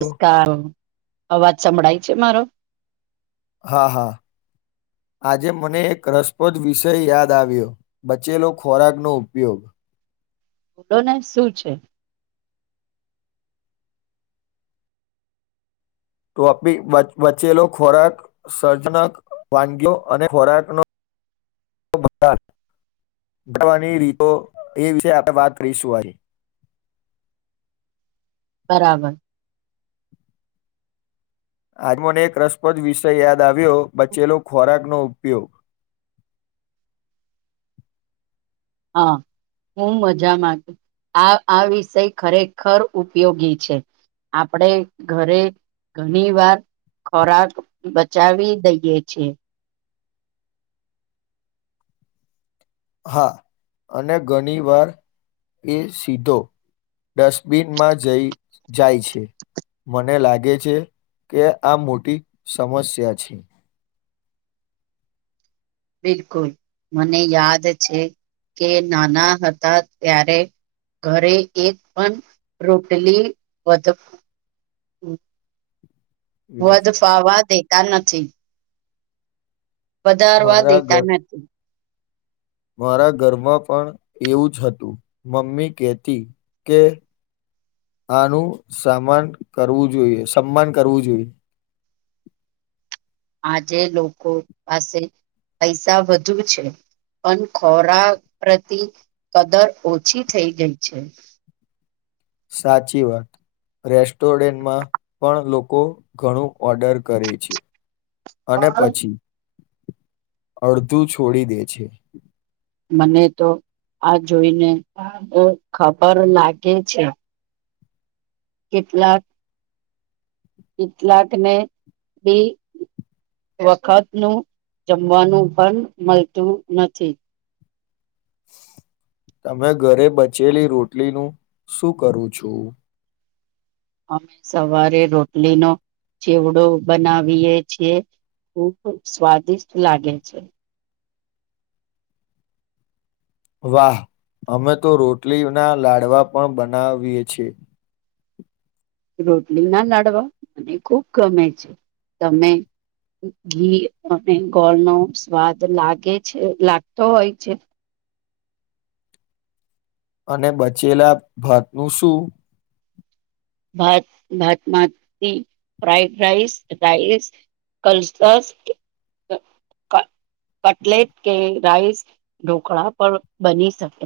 [unintelligible] અવાજ સંભળાય છે, મારો? હા-હા આજે મને એક રસપ્રદ વિષય યાદ આવ્યો બચેલો ખોરાકનો ઉપયોગ ઓડોને શું છે? તોપિક બચેલો ખોરાક સર્જનક વાનગીઓ અને ખોરાકનો [unintelligible] બનવાંની રીતો એ છે આ વાત [unintelligible] બરાબર આજે મને એક રસપ્રદ વિષય યાદ આવ્યો બચેલો ખોરાકનો ઉપયોગ હા, હું મજામાં આ આ વિષય ખરેખર ઉપયોગી છે. આપડે ઘરે ઘણી વાર ખોરાક બચાવી દઈએ છે. હા અને ઘણી વાર એ સીટો. ડસ્ટબિનમાં જઈ જાય છે. મને લાગે છે, કે આ મોટી સમસ્યા છે. બિલકુલ મને યાદ છે, કે નાના હતા ત્યારે ઘરે એક પણ રોટલી વધ વધ ફાવા દેતા નથી. વધારવા મારા ઘર દેતા નથી. મારા ઘરમાં પણ એવું જ હતું મમ્મી કેતી કે આનું સમાન કરવું જોઈએ સનમાન કરવું જોઈએ. આજે લોકો પાસે પૈસા વધુ છે. પણ ખોરાક પ્રતિ કદર ઓછી થઈ ગઈ છે. સાચી વાત. રેસ્ટોરેન્ટમાં પણ લોકો ઘણું ઓર્ડર કરે છે. અને પછી અડધું છોડી દે છે. મને તો આ જોઈને અ ખબર લાગે છે. કેટલાક કેટલાક ને બી. વખત નું જમવાનું પણ મળતું નથી. તમે ઘરે બચેલી રોટલીનું શું કરું છું અમે સવારે રોટલી નો ચેવડો બનાવીએે છીએ. ખૂબ સ્વાદિષ્ટ લાગે છે. વાહ અમે તો રોટલી ના લાડવા પણ બનાવીએ છીએ. રોટલી ના લાડવા મને ખુબ ગમે છે તમે ઘી અને ગોળ નો સ્વાદ લાગે છે લાગતો હોય છે. અને બચેલા ભાત નું શું. ભાત ભાત માતી ફ્રાઇડ રાઈસ રાઈસ. કલટાસ ક ક્ટલેટ કે રાઈસ ઢોકળા પર બની શકે.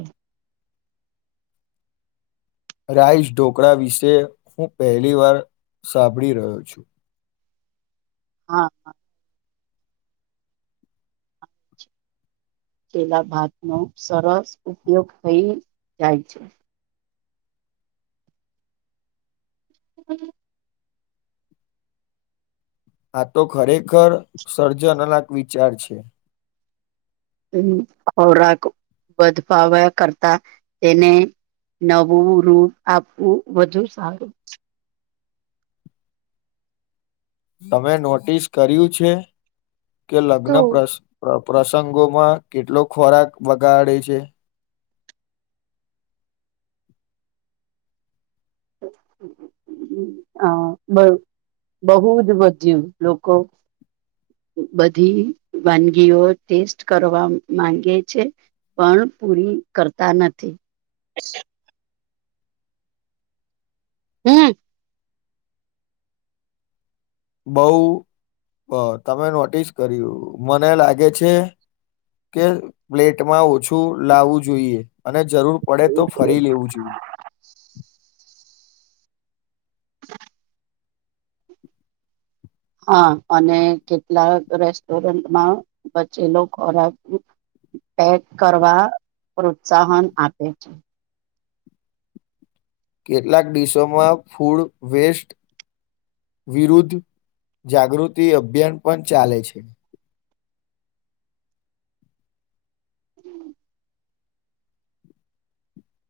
રાઈસ ઢોકળા વિશે હું પહેલી વાર સાંભળી રહ્યો છું. હા. તેના ભાત નો સરસ ઉપયોગ થઈ જાય છે. હ આ તો ખરેખર સર્જન અલક વિચાર છે. ખોરાક વધપાવવા કરતા તેને નવું રૂપ આપવું વધુ સારું. તમે નોટિસ કર્યું છે કે લગ્ન તો પ્રસંગ પ્ર પ્રસંગોમાં કેટલો ખોરાક બગાડે છે. [unintelligible] હ બ બહુ જ વધયુ લોકો બધી વાનગીઓ ટેસ્ટ કરવા માંગે છે. પણ પૂરી કરતા નથી હમ. બઉ બ તમે નોટિસ કર્યું મને લાગે છે. કે પ્લેટમાં ઓછું લાવું જોઈએ અને જરૂર પડે તો ફરી લેવું જોઈએ. હા અને કેટલાક રેસ્ટોરન્ટમાં બચેલો ખોરાક પેક કરવા પ્રોત્સાહન આપે છે. કેટલાક દડીશોમાં ફૂડ વેસ્ટ વિરુદ્ધ જાગૃતિ અભિયાન પણ ચાલે છે. હમ.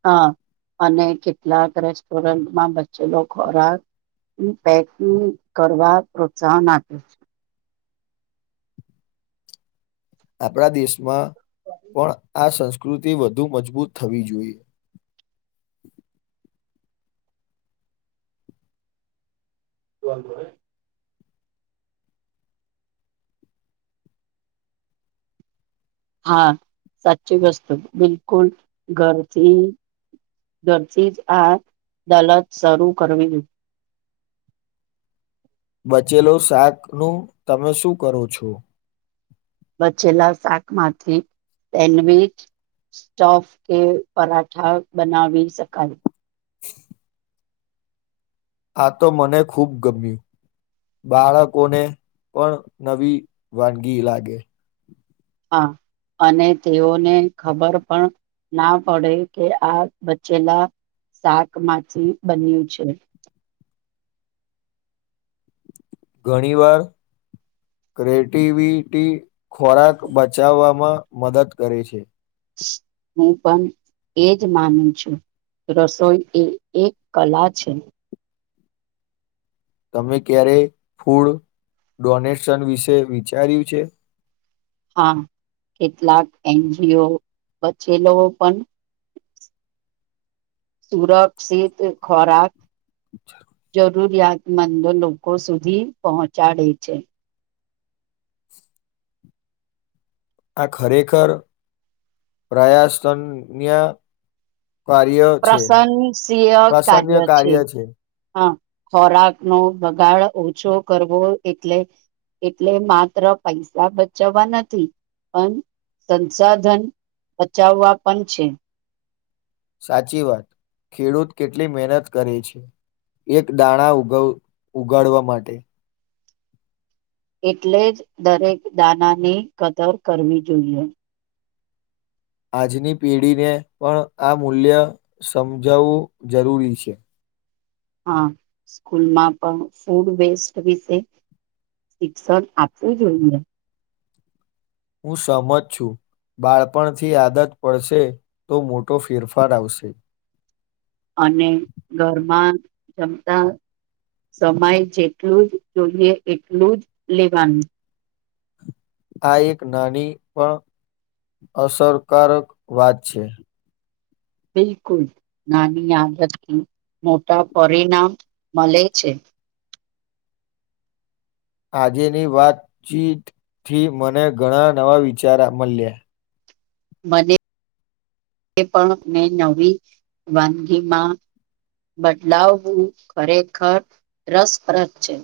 હા અને કેટલાક રેસ્ટોરન્ટમાં બચેલો ખોરાક પેકિંગ કરવા પ્રોત્સાહન આપે. આપણા દેશમાં પણ આ સંસ્કૃતિ વધુ મજબૂત થવી જોઈએ. [unintelligible] હા. સાચી વસ્તુ બિલકુલ ઘરથી ડરથી જ આ અદાલત શરૂ કરવી. બચેલો શાક નું તમે શું કરો છો? બચેલા શાક માંથી સેન્ડવીચ સ્ટફ કે પરાઠા બનાવી શકાય. [inaudible] આ તો મને ખુબ ગમ્યું. બાળકોને પણ નવી વાનગી લાગે. હા. અને તેઓને ખબર પણ ના પડે કે આ બચેલા શાક માંથી બન્યું છે. ઘણી વાર ક્રેટિવિટી ખોરાક બચાવવામાં મદદ કરે છે. હું પણ એજ માનું છું. રસોઈ એ એક કલા છે. તમે ક્યારે ફૂડ ડોનેશન વિશે વિચાર્યું છે? હા, કેટલાક એન જી ઓ બચેલો પણ સુરક્ષિત ખોરાક જ રૂરિયાતમંદો લોકો સુધી પહોંચાડે છે. આ ખરેખર પ્રયાસ્તન્યા કાર્ય પ્રશંસનીય કાર્ય છે. હા, ખોરાક નો બગાડ ઓછો કરવો એટલે એટલે માત્ર પૈસા બચાવવા નથી, પણ સંસાધન બચાવવા પણ છે. સાચી વાત. ખેડૂત કેટલી મહેનત કરે છે. એક દાણા ઉગવ ઉગાડવા માટે. એટલે જ દરેક દાના ની કદર કરવી જોઈએ. આજની પેઢીને પણ આ મૂલ્ય સમજાવવું જરૂરી છે. હા, સ્કૂલમાં પણ ફૂડ વેસ્ટ વિશે શિક્ષણ આપવું જોઈએ. હું સહમત છું. બાળપણ થી આદત પડશે, તો મોટો ફેરફાર આવશે. અને ઘરમાં જમતા સમય જેટલું જ જોઈએ એટલું જ લેવાનું. આ એક નાની પણ અસરકારક વાત છે. બિલકુલ. નાની આદતથી મોટા પરિણામ મલે છે. આજેની વાતચીતથી મને ઘણા નવા વિચારા મલ્યા. મને પણ મે નવી વાનગીમાં બદલાવવું ખરેખર રસપ્રદ છે.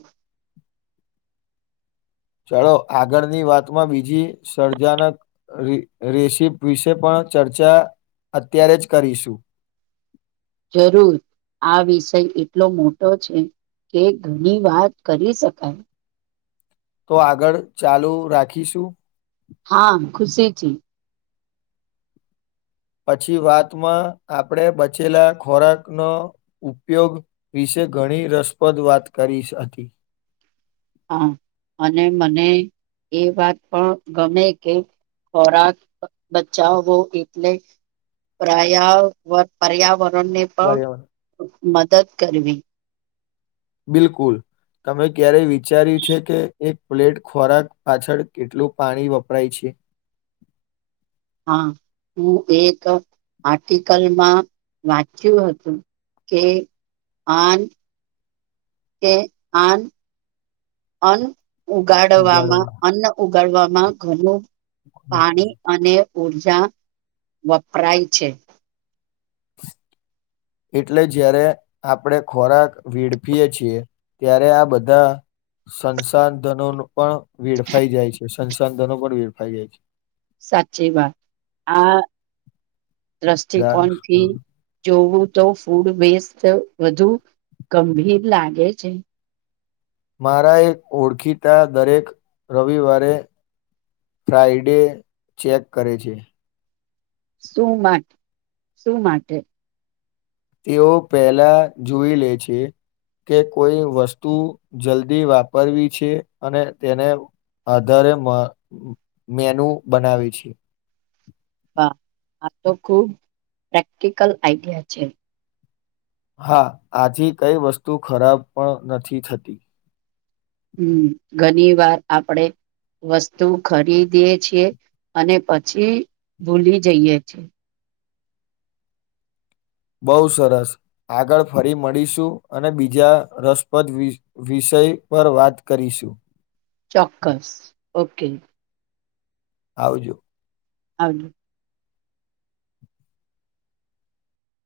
ચલો, આગળની વાતમાં બીજી સર્જાનક રિ રેેશિપ વિશે પણ ચર્ચા અત્યારે જ કરીશું. જરૂર. આ વિષય એટલો મોટો છે કે ઘની વાત કરી શકાય. તો આગળ ચાલુ રાખીશું. હા, ખુશીથી. પછી વાતમાં, આપણેે બચેલા ખોરાકનો ઉપયોગ વિશે ઘણી રસપ્રદ વાત કરી શકી. હા, અને મને એ વાત પણ ગમે કે ખોરાક બચાવવો એટલે પર્યાવરણને પણ, બરાબર મદદ કરવી. બિલકુલ. તમે ક્યારેય વિચાર્યું છે કે એક પ્લેટ ખોરાક પાછળ કેટલું પાણી વપરાય છે? હા, હું એક આર્ટિકલમાં વાંચ્યું હતું. કે આન કે આન, અન ઉગાડવામાં ઉગાડવાનું અન્ન ઉગાડવામાં, ઘણુ પાણી અને ઉર્જા વપરાય છે. એટલે જયારે આપણેે ખોરાક વેડફીએ છીએ. ત્યારે આ બધા સંસાધનો પણ વેડફાઈ જાય છે, સંસાધનો પણ વેડફાઈ જાય છે. સાચી વાત, આ દાર દ્રષ્ટિકોણથી જોવું તો ફૂડ બેસ્ટ વધુ ગંભીર લાગે છે. મારા એક ઓળખીતા દરેક રવિવારે ફ્રાઇડે ચેક કરે છે. શું માટે શું માટે? તેઓ પેલા જોઈ લે છે. કે કોઈ વસ્તુ જલ્દી વાપરવી છે, અને તેને આધારે મેનુ બનાવી છે. આ તો ખુબ પ્રેક્ટિકલ આઈડિયા છે. હા આજ કઈ વસ્તુ ખરાબ પણ નથી થતી. હમ ઘણી વાર આપડે વસ્તુ ખરીદી છીએ, અને પછી ભૂલી જઈએ છીએ. બઉુ સરસ, આગળ ફરી મળીશું અને બીજા રસપ્રદ વિષય પર વાત કરીશું. ચોક્કસ ઓકે. આવજો. હજ [unintelligible]